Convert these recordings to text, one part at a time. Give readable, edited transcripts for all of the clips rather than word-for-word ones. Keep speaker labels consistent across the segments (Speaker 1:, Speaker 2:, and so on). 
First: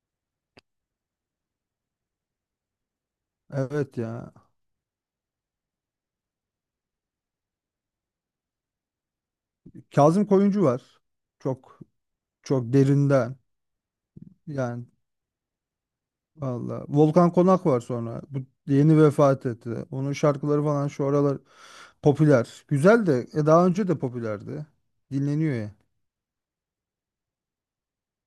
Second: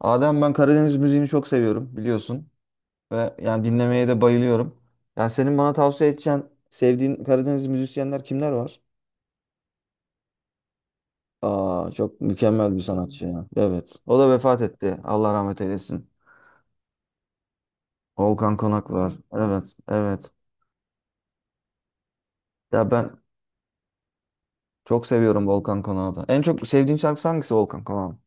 Speaker 1: Adem, ben Karadeniz müziğini çok seviyorum biliyorsun ve yani
Speaker 2: Evet
Speaker 1: dinlemeye de
Speaker 2: ya.
Speaker 1: bayılıyorum. Yani senin bana tavsiye edeceğin sevdiğin Karadeniz müzisyenler kimler var?
Speaker 2: Kazım Koyuncu var. Çok
Speaker 1: Aa, çok
Speaker 2: çok
Speaker 1: mükemmel bir sanatçı
Speaker 2: derinden.
Speaker 1: ya. Evet. O da vefat
Speaker 2: Yani
Speaker 1: etti. Allah rahmet eylesin.
Speaker 2: valla, Volkan Konak var sonra. Bu
Speaker 1: Volkan Konak
Speaker 2: yeni
Speaker 1: var.
Speaker 2: vefat etti.
Speaker 1: Evet,
Speaker 2: Onun
Speaker 1: evet.
Speaker 2: şarkıları falan şu aralar popüler.
Speaker 1: Ya
Speaker 2: Güzel
Speaker 1: ben
Speaker 2: de daha önce de popülerdi.
Speaker 1: çok seviyorum
Speaker 2: Dinleniyor ya.
Speaker 1: Volkan Konak'ı da. En çok sevdiğin şarkısı hangisi Volkan Konak'ın?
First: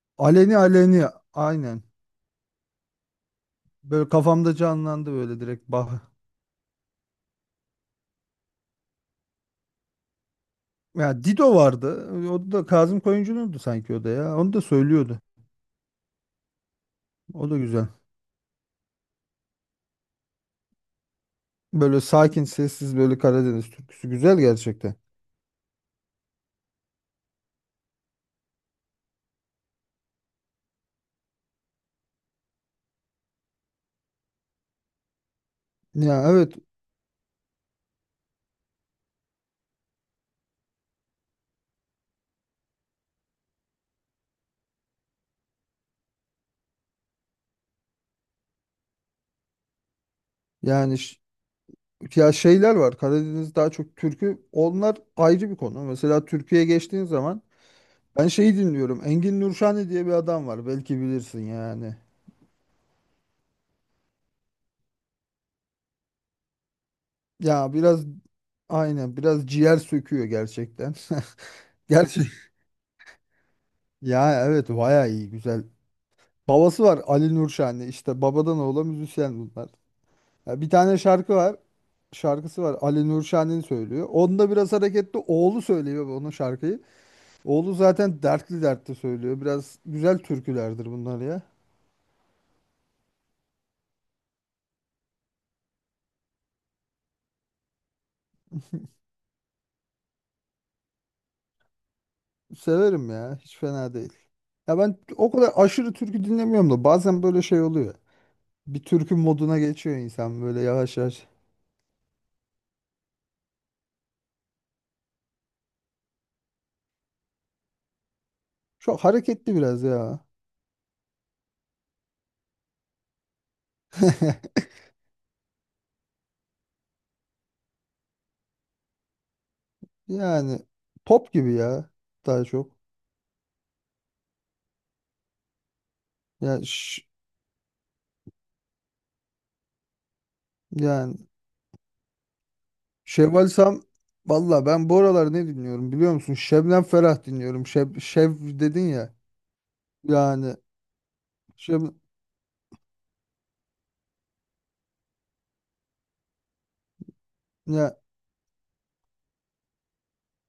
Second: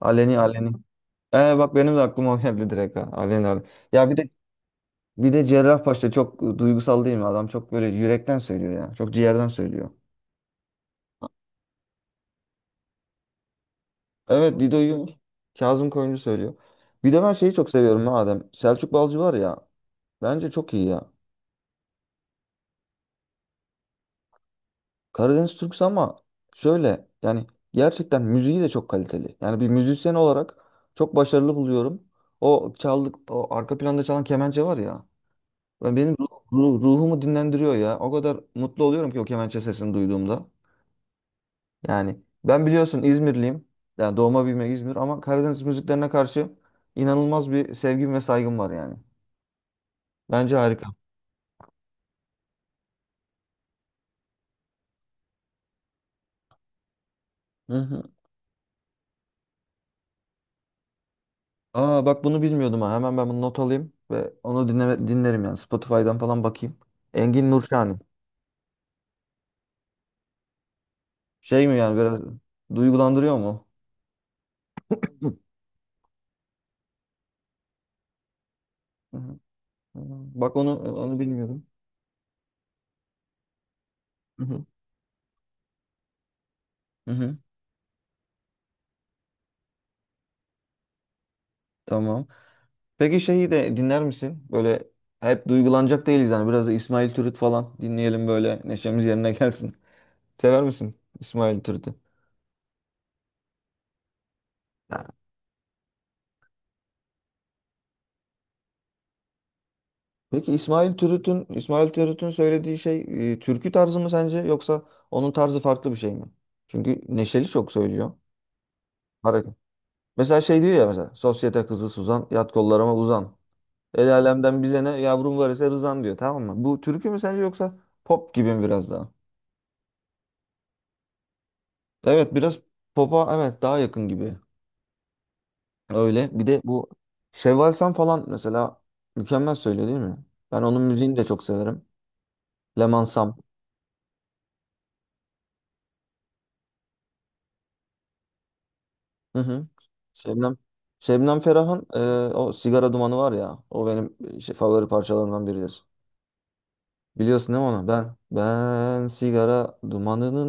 Speaker 1: Aleni
Speaker 2: Aleni
Speaker 1: Aleni.
Speaker 2: Aleni,
Speaker 1: Bak
Speaker 2: aynen.
Speaker 1: benim de aklıma o geldi direkt ha. Aleni Aleni.
Speaker 2: Böyle
Speaker 1: Ya bir de
Speaker 2: kafamda canlandı
Speaker 1: bir
Speaker 2: böyle
Speaker 1: de
Speaker 2: direkt. Bah.
Speaker 1: Cerrahpaşa çok duygusal değil mi? Adam çok böyle yürekten söylüyor ya. Çok ciğerden söylüyor.
Speaker 2: Ya Dido vardı. O da Kazım Koyuncu'nundu sanki o da ya. Onu
Speaker 1: Evet,
Speaker 2: da
Speaker 1: Dido'yu
Speaker 2: söylüyordu.
Speaker 1: Kazım Koyuncu söylüyor. Bir de ben
Speaker 2: O
Speaker 1: şeyi
Speaker 2: da
Speaker 1: çok
Speaker 2: güzel.
Speaker 1: seviyorum ha Adem. Selçuk Balcı var ya. Bence çok iyi ya.
Speaker 2: Böyle sakin, sessiz böyle Karadeniz türküsü güzel gerçekten.
Speaker 1: Karadeniz Türküsü ama şöyle yani gerçekten müziği de çok kaliteli. Yani bir müzisyen olarak çok başarılı buluyorum. O çaldık, o arka planda çalan kemençe var ya. Ben benim
Speaker 2: Ya evet.
Speaker 1: ruhumu dinlendiriyor ya. O kadar mutlu oluyorum ki o kemençe sesini duyduğumda. Yani ben biliyorsun İzmirliyim. Yani doğma büyüme İzmir ama Karadeniz müziklerine karşı inanılmaz bir sevgim ve saygım var yani. Bence harika.
Speaker 2: yani ş- Ya şeyler var. Karadeniz daha çok türkü. Onlar ayrı bir konu. Mesela Türkiye'ye geçtiğin zaman
Speaker 1: Hı hı.
Speaker 2: ben şeyi dinliyorum. Engin Nurşani diye bir adam var. Belki bilirsin yani.
Speaker 1: Aa, bak bunu bilmiyordum ha. Hemen ben bunu not alayım ve onu dinlerim yani. Spotify'dan falan bakayım. Engin
Speaker 2: Ya
Speaker 1: Nurşani.
Speaker 2: biraz, aynen, biraz ciğer söküyor gerçekten.
Speaker 1: Şey mi yani biraz
Speaker 2: Gerçek.
Speaker 1: duygulandırıyor mu?
Speaker 2: Ya evet, bayağı iyi,
Speaker 1: Hı.
Speaker 2: güzel. Babası var, Ali Nurşani. İşte babadan oğula
Speaker 1: Hı hı.
Speaker 2: müzisyen bunlar.
Speaker 1: Bak
Speaker 2: Ya bir
Speaker 1: onu
Speaker 2: tane
Speaker 1: onu
Speaker 2: şarkı var.
Speaker 1: bilmiyordum.
Speaker 2: Şarkısı var. Ali Nurşani söylüyor.
Speaker 1: Hı
Speaker 2: Onda
Speaker 1: hı.
Speaker 2: biraz hareketli, oğlu söylüyor onun şarkıyı.
Speaker 1: Hı hı.
Speaker 2: Oğlu zaten dertli dertli söylüyor. Biraz güzel türkülerdir bunlar ya.
Speaker 1: Tamam. Peki şeyi de dinler misin? Böyle hep duygulanacak değiliz yani. Biraz da İsmail Türüt falan dinleyelim böyle neşemiz yerine gelsin. Sever misin İsmail Türüt'ü?
Speaker 2: Severim ya. Hiç fena değil. Ya ben o kadar aşırı türkü dinlemiyorum da bazen böyle şey oluyor. Bir türkü moduna geçiyor insan
Speaker 1: Peki
Speaker 2: böyle
Speaker 1: İsmail
Speaker 2: yavaş yavaş.
Speaker 1: Türüt'ün İsmail Türüt'ün söylediği şey türkü tarzı mı sence yoksa onun tarzı farklı bir şey mi? Çünkü neşeli çok söylüyor.
Speaker 2: Çok
Speaker 1: Hareket.
Speaker 2: hareketli biraz ya.
Speaker 1: Mesela şey diyor ya, mesela sosyete kızı Suzan yat kollarıma uzan. El alemden bize ne yavrum var ise rızan diyor, tamam mı? Bu türkü mü sence yoksa pop gibi mi biraz daha?
Speaker 2: Yani pop gibi ya,
Speaker 1: Evet,
Speaker 2: daha
Speaker 1: biraz
Speaker 2: çok.
Speaker 1: popa evet daha yakın gibi. Öyle bir de
Speaker 2: Ya
Speaker 1: bu
Speaker 2: ş-
Speaker 1: Şevval Sam falan mesela mükemmel söylüyor değil mi? Ben onun müziğini
Speaker 2: Yani
Speaker 1: de çok severim. Leman Sam.
Speaker 2: Şevval Sam. Valla ben bu aralar ne dinliyorum biliyor musun? Şebnem Ferah dinliyorum. Şev dedin ya.
Speaker 1: Hı hı.
Speaker 2: Yani
Speaker 1: Şebnem. Şebnem
Speaker 2: Şeb
Speaker 1: Ferah'ın o sigara dumanı var ya. O benim şey, favori parçalarımdan biridir. Biliyorsun değil mi onu? Ben ben sigara dumanının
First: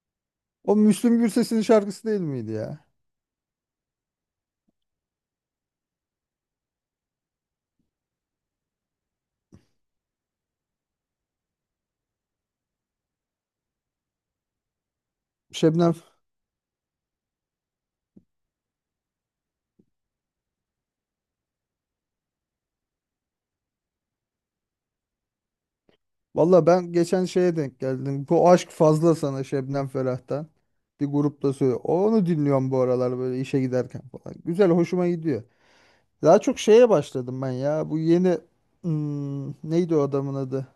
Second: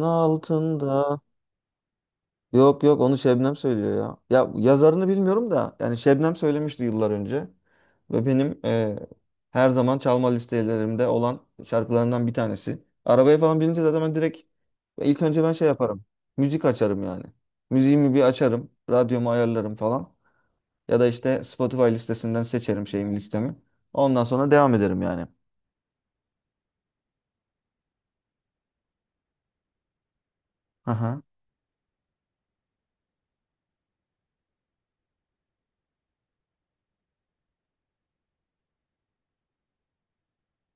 Speaker 2: O Müslüm
Speaker 1: altında.
Speaker 2: Gürses'in şarkısı değil miydi
Speaker 1: Yok,
Speaker 2: ya?
Speaker 1: yok, onu Şebnem söylüyor ya. Ya yazarını bilmiyorum da yani Şebnem söylemişti yıllar önce. Ve benim her zaman çalma listelerimde olan şarkılarından bir tanesi. Arabaya falan binince zaten ben direkt ilk önce ben şey
Speaker 2: Şebnem.
Speaker 1: yaparım. Müzik açarım yani. Müziğimi bir açarım. Radyomu ayarlarım falan. Ya da işte Spotify listesinden seçerim şeyimi listemi. Ondan sonra devam ederim yani.
Speaker 2: Valla ben geçen şeye denk geldim: Bu aşk fazla sana, Şebnem Ferah'tan. Bir
Speaker 1: Aha.
Speaker 2: grupta söylüyor. Onu dinliyorum bu aralar böyle işe giderken falan. Güzel, hoşuma gidiyor. Daha çok şeye başladım ben ya. Bu yeni neydi o adamın adı?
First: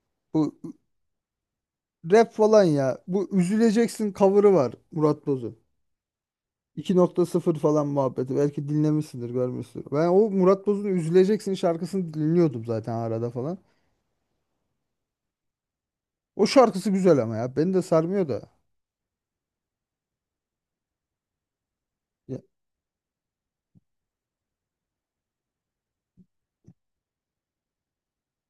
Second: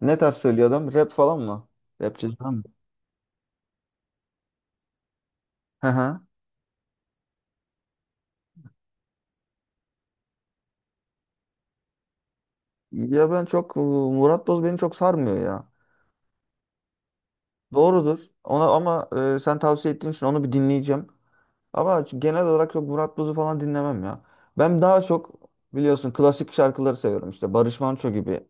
Speaker 1: Ne tarz
Speaker 2: Bu
Speaker 1: söylüyor adam? Rap falan mı?
Speaker 2: rap
Speaker 1: Rapçi falan mı?
Speaker 2: falan ya. Bu Üzüleceksin cover'ı var Murat Boz'un.
Speaker 1: Aha.
Speaker 2: 2.0 falan muhabbeti. Belki dinlemişsindir, görmüşsündür. Ben o Murat Boz'un Üzüleceksin şarkısını dinliyordum zaten arada
Speaker 1: Ya ben
Speaker 2: falan.
Speaker 1: çok Murat Boz beni çok sarmıyor ya.
Speaker 2: O şarkısı güzel ama ya. Beni de
Speaker 1: Doğrudur.
Speaker 2: sarmıyor da.
Speaker 1: Ona ama sen tavsiye ettiğin için onu bir dinleyeceğim. Ama
Speaker 2: Ya,
Speaker 1: genel olarak çok Murat Boz'u falan dinlemem ya. Ben daha çok biliyorsun klasik şarkıları seviyorum işte Barış Manço gibi.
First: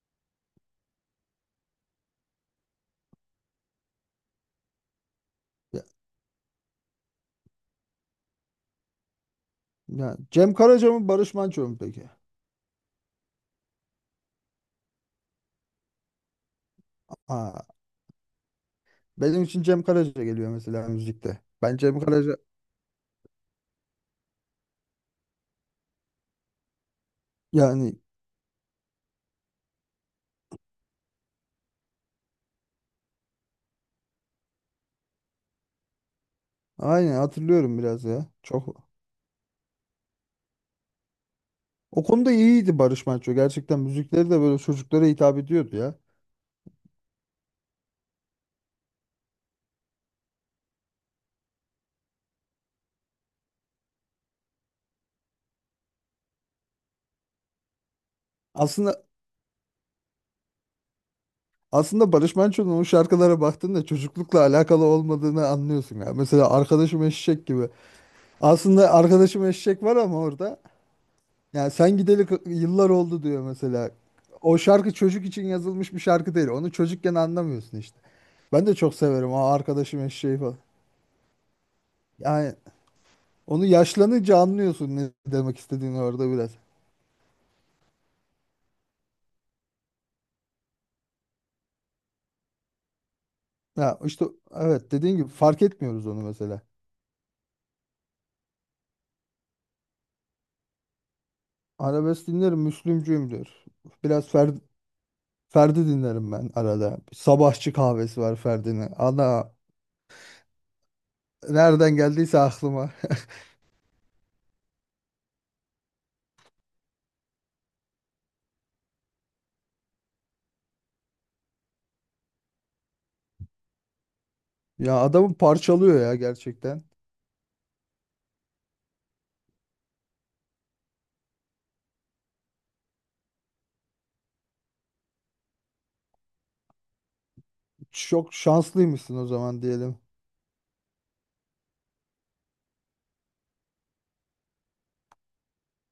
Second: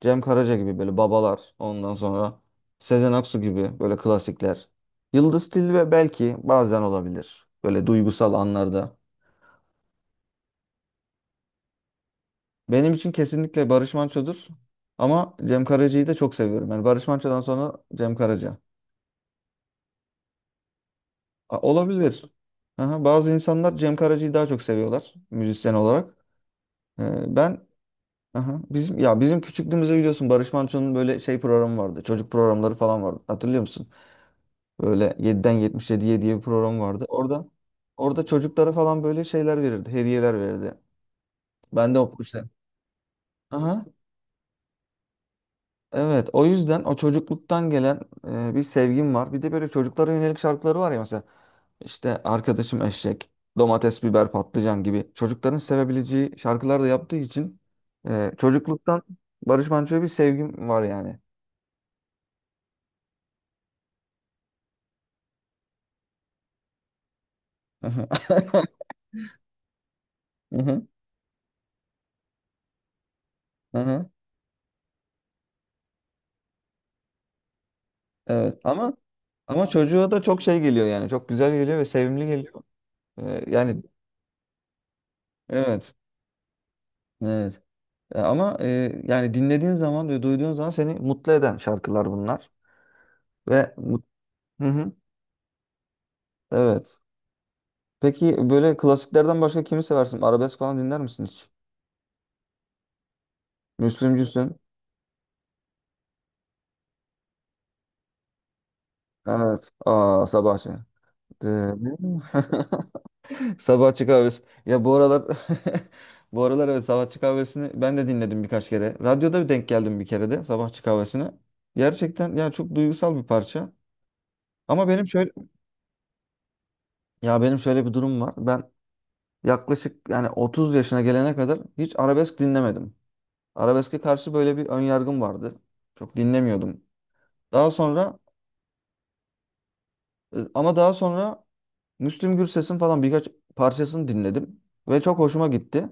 Speaker 1: Cem Karaca gibi böyle babalar. Ondan sonra Sezen Aksu gibi böyle klasikler. Yıldız
Speaker 2: ya-
Speaker 1: Tilbe belki bazen olabilir. Böyle duygusal anlarda.
Speaker 2: ya Cem Karaca mı Barış Manço mu peki?
Speaker 1: Benim için kesinlikle Barış Manço'dur. Ama Cem Karaca'yı da çok seviyorum. Yani Barış Manço'dan
Speaker 2: Aa,
Speaker 1: sonra Cem Karaca.
Speaker 2: benim için Cem Karaca geliyor mesela müzikte. Ben Cem
Speaker 1: Olabilir.
Speaker 2: Karaca,
Speaker 1: Aha, bazı insanlar Cem Karaca'yı daha çok seviyorlar müzisyen olarak. Ben,
Speaker 2: yani
Speaker 1: aha, bizim ya bizim küçüklüğümüzde biliyorsun Barış Manço'nun böyle şey programı vardı. Çocuk programları falan vardı. Hatırlıyor musun? Böyle yediden yetmiş 77'ye diye bir program vardı.
Speaker 2: aynen,
Speaker 1: Orada
Speaker 2: hatırlıyorum biraz
Speaker 1: orada
Speaker 2: ya. Çok
Speaker 1: çocuklara falan böyle şeyler verirdi, hediyeler verirdi. Ben de
Speaker 2: o
Speaker 1: o
Speaker 2: konuda
Speaker 1: işte.
Speaker 2: iyiydi Barış Manço. Gerçekten
Speaker 1: Aha.
Speaker 2: müzikleri de böyle çocuklara hitap ediyordu ya.
Speaker 1: Evet, o yüzden o çocukluktan gelen bir sevgim var. Bir de böyle çocuklara yönelik şarkıları var ya mesela. İşte arkadaşım eşek, domates, biber, patlıcan gibi çocukların sevebileceği şarkılar da yaptığı için çocukluktan
Speaker 2: Aslında
Speaker 1: Barış Manço'ya bir sevgim var yani.
Speaker 2: aslında Barış Manço'nun o şarkılara baktığında çocuklukla alakalı olmadığını anlıyorsun ya. Mesela Arkadaşım Eşek gibi.
Speaker 1: Aha,
Speaker 2: Aslında Arkadaşım Eşek var ama orada
Speaker 1: aha,
Speaker 2: yani sen gideli yıllar oldu diyor mesela.
Speaker 1: aha.
Speaker 2: O şarkı çocuk için yazılmış bir şarkı değil. Onu çocukken anlamıyorsun işte.
Speaker 1: Evet,
Speaker 2: Ben de çok
Speaker 1: ama
Speaker 2: severim o arkadaşım
Speaker 1: çocuğa da
Speaker 2: eşeği
Speaker 1: çok
Speaker 2: falan.
Speaker 1: şey geliyor yani çok güzel geliyor ve sevimli
Speaker 2: Yani
Speaker 1: geliyor.
Speaker 2: onu
Speaker 1: Yani
Speaker 2: yaşlanınca anlıyorsun ne demek
Speaker 1: evet,
Speaker 2: istediğini orada biraz.
Speaker 1: evet. Ama yani dinlediğin zaman ve duyduğun zaman seni mutlu eden şarkılar bunlar ve
Speaker 2: Ya
Speaker 1: mut-
Speaker 2: işte
Speaker 1: hı hı,
Speaker 2: evet, dediğin gibi fark etmiyoruz onu mesela.
Speaker 1: evet. Peki böyle klasiklerden başka kimi seversin? Arabesk falan dinler misin hiç?
Speaker 2: Arabesk dinlerim, Müslümcüyüm diyor. Biraz
Speaker 1: Müslümcüsün.
Speaker 2: Ferdi, Ferdi dinlerim ben arada. Sabahçı kahvesi var Ferdi'nin. Ana
Speaker 1: Evet. Aa, Sabahçı. De-
Speaker 2: nereden geldiyse aklıma.
Speaker 1: Sabahçı kahvesi. Ya bu aralar bu aralar evet Sabahçı kahvesini ben de dinledim birkaç kere. Radyoda bir denk geldim bir kere de Sabahçı kahvesine. Gerçekten ya çok duygusal bir parça. Ama
Speaker 2: Ya
Speaker 1: benim şöyle
Speaker 2: adamı parçalıyor ya gerçekten.
Speaker 1: Ya benim şöyle bir durum var. Ben yaklaşık yani 30 yaşına gelene kadar hiç arabesk dinlemedim. Arabeske karşı böyle bir ön yargım vardı. Çok dinlemiyordum. Daha sonra
Speaker 2: Çok şanslıymışsın o zaman diyelim.
Speaker 1: daha sonra Müslüm Gürses'in falan birkaç parçasını dinledim ve çok hoşuma gitti.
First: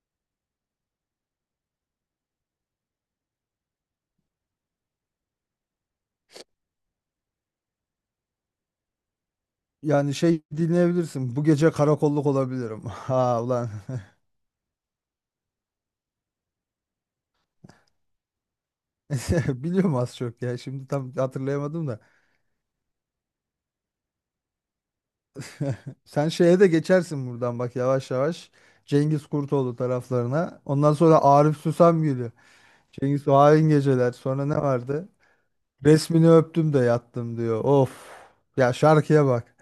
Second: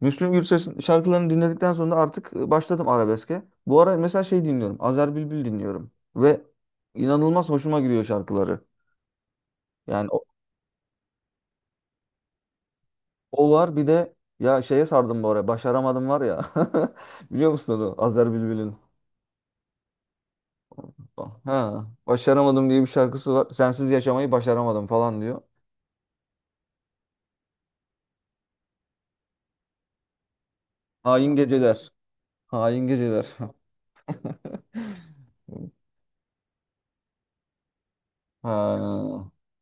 Speaker 1: Müslüm Gürses'in şarkılarını dinledikten sonra artık başladım arabeske. Bu ara mesela şey dinliyorum. Azer Bülbül dinliyorum ve inanılmaz hoşuma gidiyor şarkıları. Yani
Speaker 2: Yani şey dinleyebilirsin: bu gece karakolluk olabilirim. Ha
Speaker 1: o
Speaker 2: ulan.
Speaker 1: var bir de, ya şeye sardım bu ara. Başaramadım var ya. Biliyor musun onu? Azer Bülbül'ün.
Speaker 2: Biliyorum az çok ya. Şimdi tam
Speaker 1: Ha,
Speaker 2: hatırlayamadım da.
Speaker 1: başaramadım diye bir şarkısı var. Sensiz yaşamayı başaramadım falan diyor.
Speaker 2: Sen şeye de geçersin buradan bak yavaş yavaş. Cengiz Kurtoğlu taraflarına. Ondan sonra
Speaker 1: Hain
Speaker 2: Arif
Speaker 1: geceler.
Speaker 2: Susam geliyor.
Speaker 1: Hain geceler.
Speaker 2: Cengiz, o hain geceler. Sonra ne vardı? Resmini öptüm de yattım diyor. Of. Ya şarkıya
Speaker 1: Ha,
Speaker 2: bak.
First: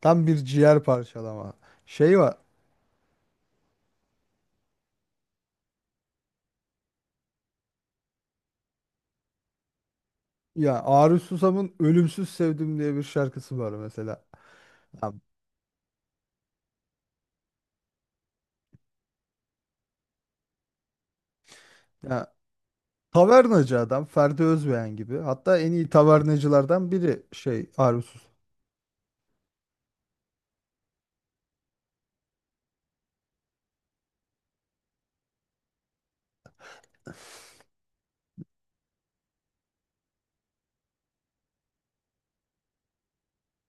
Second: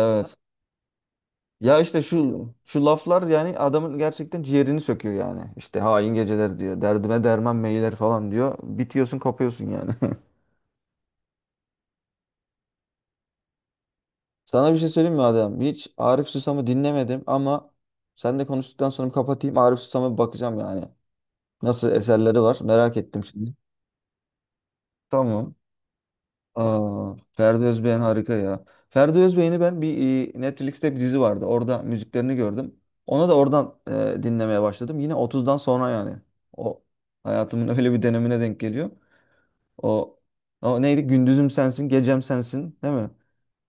Speaker 2: Tam bir ciğer parçalama.
Speaker 1: Ya işte
Speaker 2: Şey var.
Speaker 1: şu laflar yani adamın gerçekten ciğerini söküyor yani. İşte hain geceler diyor. Derdime derman meyler falan diyor. Bitiyorsun, kopuyorsun yani.
Speaker 2: Ya Arif Susam'ın Ölümsüz Sevdim diye bir şarkısı var mesela.
Speaker 1: Sana bir şey
Speaker 2: Ya,
Speaker 1: söyleyeyim mi Adem? Hiç Arif Susam'ı dinlemedim ama sen de konuştuktan sonra bir kapatayım. Arif Susam'a bir bakacağım yani. Nasıl
Speaker 2: ya,
Speaker 1: eserleri var merak ettim şimdi.
Speaker 2: tavernacı adam, Ferdi Özbeğen gibi.
Speaker 1: Tamam.
Speaker 2: Hatta en iyi tavernacılardan
Speaker 1: Aa,
Speaker 2: biri
Speaker 1: Ferdi
Speaker 2: şey,
Speaker 1: Özbeğen
Speaker 2: Arsus.
Speaker 1: harika ya. Ferdi Özbeğen'i ben bir Netflix'te bir dizi vardı. Orada müziklerini gördüm. Ona da oradan dinlemeye başladım. Yine otuzdan sonra yani. O hayatımın öyle bir dönemine denk geliyor. O, o neydi? Gündüzüm sensin, gecem sensin, değil mi?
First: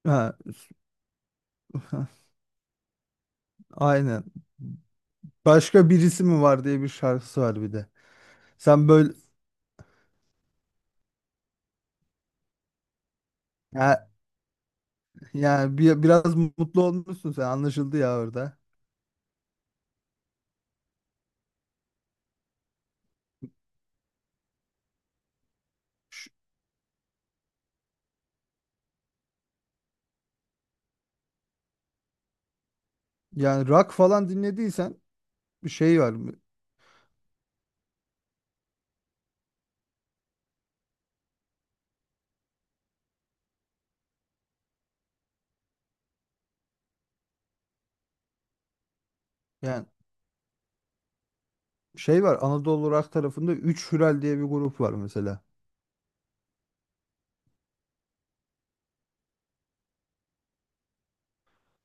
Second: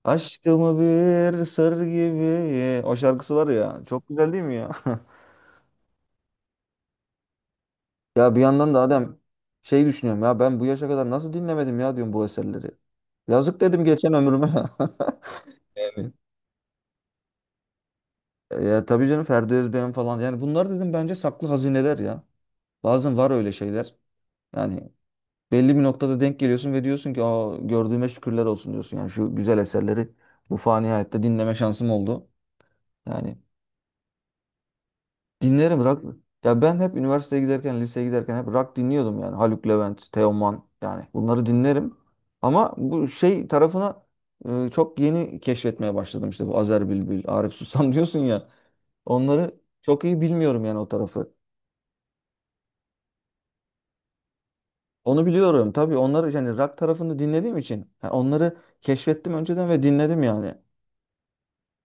Speaker 2: Ha,
Speaker 1: Aşkımı bir sır gibi. O şarkısı var ya. Çok
Speaker 2: aynen.
Speaker 1: güzel değil mi ya?
Speaker 2: Başka birisi mi var diye bir şarkısı var bir de.
Speaker 1: Ya bir yandan da
Speaker 2: Sen böyle,
Speaker 1: adam şey düşünüyorum ya, ben bu yaşa kadar nasıl dinlemedim ya diyorum bu eserleri. Yazık dedim
Speaker 2: ya,
Speaker 1: geçen ömrüme.
Speaker 2: yani bir,
Speaker 1: Evet.
Speaker 2: biraz mutlu olmuşsun sen, anlaşıldı ya orada.
Speaker 1: Ya tabii canım Ferdi Özbeğen falan, yani bunlar dedim bence saklı hazineler ya. Bazen var öyle şeyler. Yani belli bir noktada
Speaker 2: Ş-
Speaker 1: denk geliyorsun ve diyorsun ki aa, gördüğüme şükürler olsun diyorsun. Yani şu güzel eserleri bu fani hayatta dinleme şansım oldu. Yani.
Speaker 2: Yani rock falan dinlediysen bir
Speaker 1: Dinlerim
Speaker 2: şey
Speaker 1: rock.
Speaker 2: var mı?
Speaker 1: Ya ben hep üniversiteye giderken, liseye giderken hep rock dinliyordum yani. Haluk Levent, Teoman, yani bunları dinlerim. Ama bu şey tarafına çok yeni keşfetmeye başladım işte bu Azer Bülbül, Arif Susam diyorsun ya. Onları
Speaker 2: Yani
Speaker 1: çok iyi bilmiyorum yani o tarafı.
Speaker 2: şey var, Anadolu Rock tarafında 3 Hürel diye bir grup var
Speaker 1: Onu
Speaker 2: mesela.
Speaker 1: biliyorum tabii, onları yani rock tarafını dinlediğim için ha, onları keşfettim önceden ve dinledim yani.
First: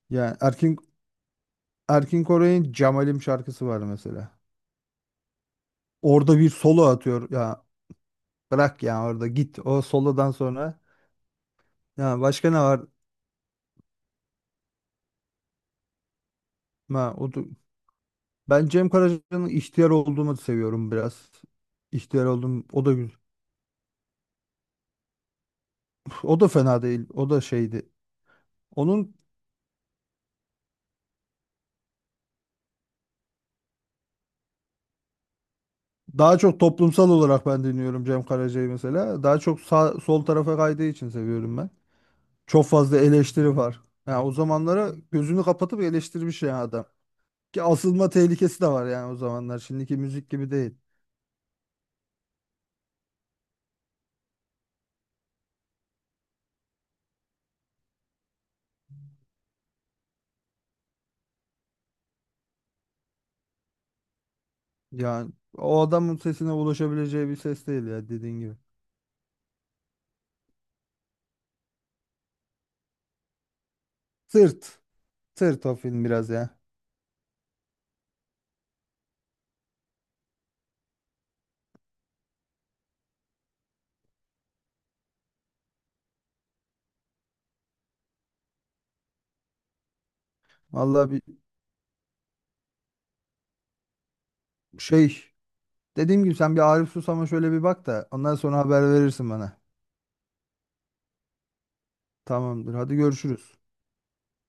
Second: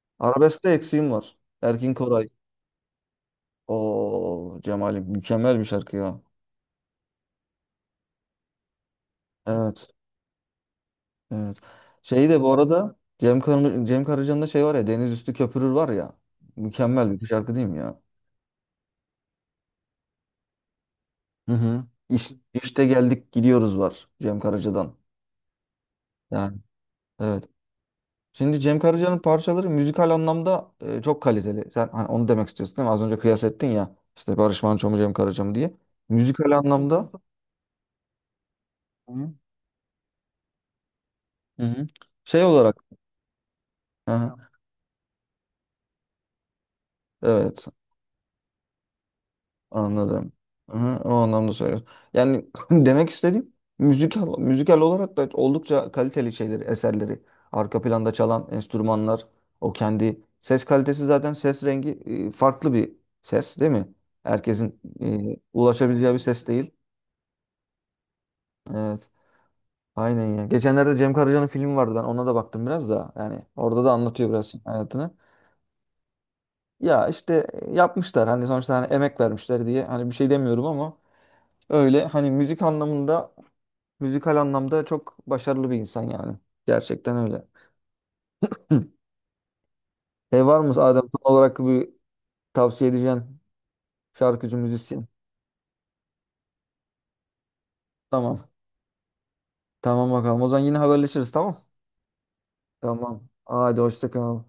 Speaker 2: Yani
Speaker 1: Arabeskte
Speaker 2: Erkin
Speaker 1: eksiğim var. Erkin
Speaker 2: Erkin
Speaker 1: Koray.
Speaker 2: Koray'ın Cemalim şarkısı var mesela.
Speaker 1: O Cemal'im mükemmel bir şarkı ya.
Speaker 2: Orada bir solo atıyor. Ya bırak ya, orada git. O
Speaker 1: Evet.
Speaker 2: solodan sonra.
Speaker 1: Evet.
Speaker 2: Ya
Speaker 1: Şey de
Speaker 2: başka
Speaker 1: bu
Speaker 2: ne var?
Speaker 1: arada Cem Karaca'nın da şey var ya, Deniz Üstü Köpürür var ya.
Speaker 2: Ha,
Speaker 1: Mükemmel bir
Speaker 2: o da-
Speaker 1: şarkı değil mi ya?
Speaker 2: Ben Cem Karaca'nın ihtiyar olduğumu seviyorum biraz.
Speaker 1: Hı hı.
Speaker 2: İhtiyar Oldum.
Speaker 1: İşte
Speaker 2: O da güzel.
Speaker 1: geldik gidiyoruz var Cem Karaca'dan.
Speaker 2: O da
Speaker 1: Yani
Speaker 2: fena değil. O da
Speaker 1: evet.
Speaker 2: şeydi.
Speaker 1: Şimdi Cem
Speaker 2: Onun
Speaker 1: Karaca'nın parçaları müzikal anlamda çok kaliteli. Sen hani onu demek istiyorsun değil mi? Az önce kıyas ettin ya işte Barış Manço mu Cem Karaca mı diye.
Speaker 2: daha
Speaker 1: Müzikal
Speaker 2: çok toplumsal
Speaker 1: anlamda.
Speaker 2: olarak ben dinliyorum Cem Karaca'yı
Speaker 1: Hı.
Speaker 2: mesela.
Speaker 1: Hı
Speaker 2: Daha çok sağ, sol tarafa kaydığı için seviyorum
Speaker 1: hı.
Speaker 2: ben.
Speaker 1: Hı. Şey
Speaker 2: Çok
Speaker 1: olarak.
Speaker 2: fazla eleştiri var. Yani o
Speaker 1: Aha,
Speaker 2: zamanlara gözünü kapatıp eleştirmiş ya adam. Ki
Speaker 1: evet.
Speaker 2: asılma tehlikesi de var yani o zamanlar. Şimdiki müzik
Speaker 1: Anladım.
Speaker 2: gibi değil.
Speaker 1: Aha, o anlamda söylüyorum. Yani demek istediğim müzikal olarak da oldukça kaliteli şeyleri, eserleri. Arka planda çalan enstrümanlar, o kendi ses kalitesi zaten ses rengi farklı bir ses değil mi? Herkesin
Speaker 2: Yani o
Speaker 1: ulaşabileceği
Speaker 2: adamın
Speaker 1: bir ses
Speaker 2: sesine
Speaker 1: değil.
Speaker 2: ulaşabileceği bir ses değil ya, dediğin gibi.
Speaker 1: Evet. Aynen ya. Geçenlerde Cem Karaca'nın filmi vardı. Ben ona da baktım biraz da. Yani orada da anlatıyor biraz
Speaker 2: Sırt.
Speaker 1: hayatını.
Speaker 2: Sırt o film biraz ya.
Speaker 1: Ya işte yapmışlar. Hani sonuçta hani emek vermişler diye. Hani bir şey demiyorum ama öyle hani Müzikal anlamda çok başarılı bir insan yani. Gerçekten öyle. Hı. Şey var mı Adem
Speaker 2: Vallahi bir
Speaker 1: son olarak bir tavsiye edeceğin şarkıcı, müzisyen?
Speaker 2: şey. Dediğim gibi, sen bir Arif Susam'a şöyle bir bak da ondan
Speaker 1: Tamam.
Speaker 2: sonra haber verirsin bana.
Speaker 1: Tamam bakalım. O zaman yine haberleşiriz, tamam?
Speaker 2: Tamamdır. Hadi
Speaker 1: Tamam.
Speaker 2: görüşürüz.
Speaker 1: Hadi hoşça kal.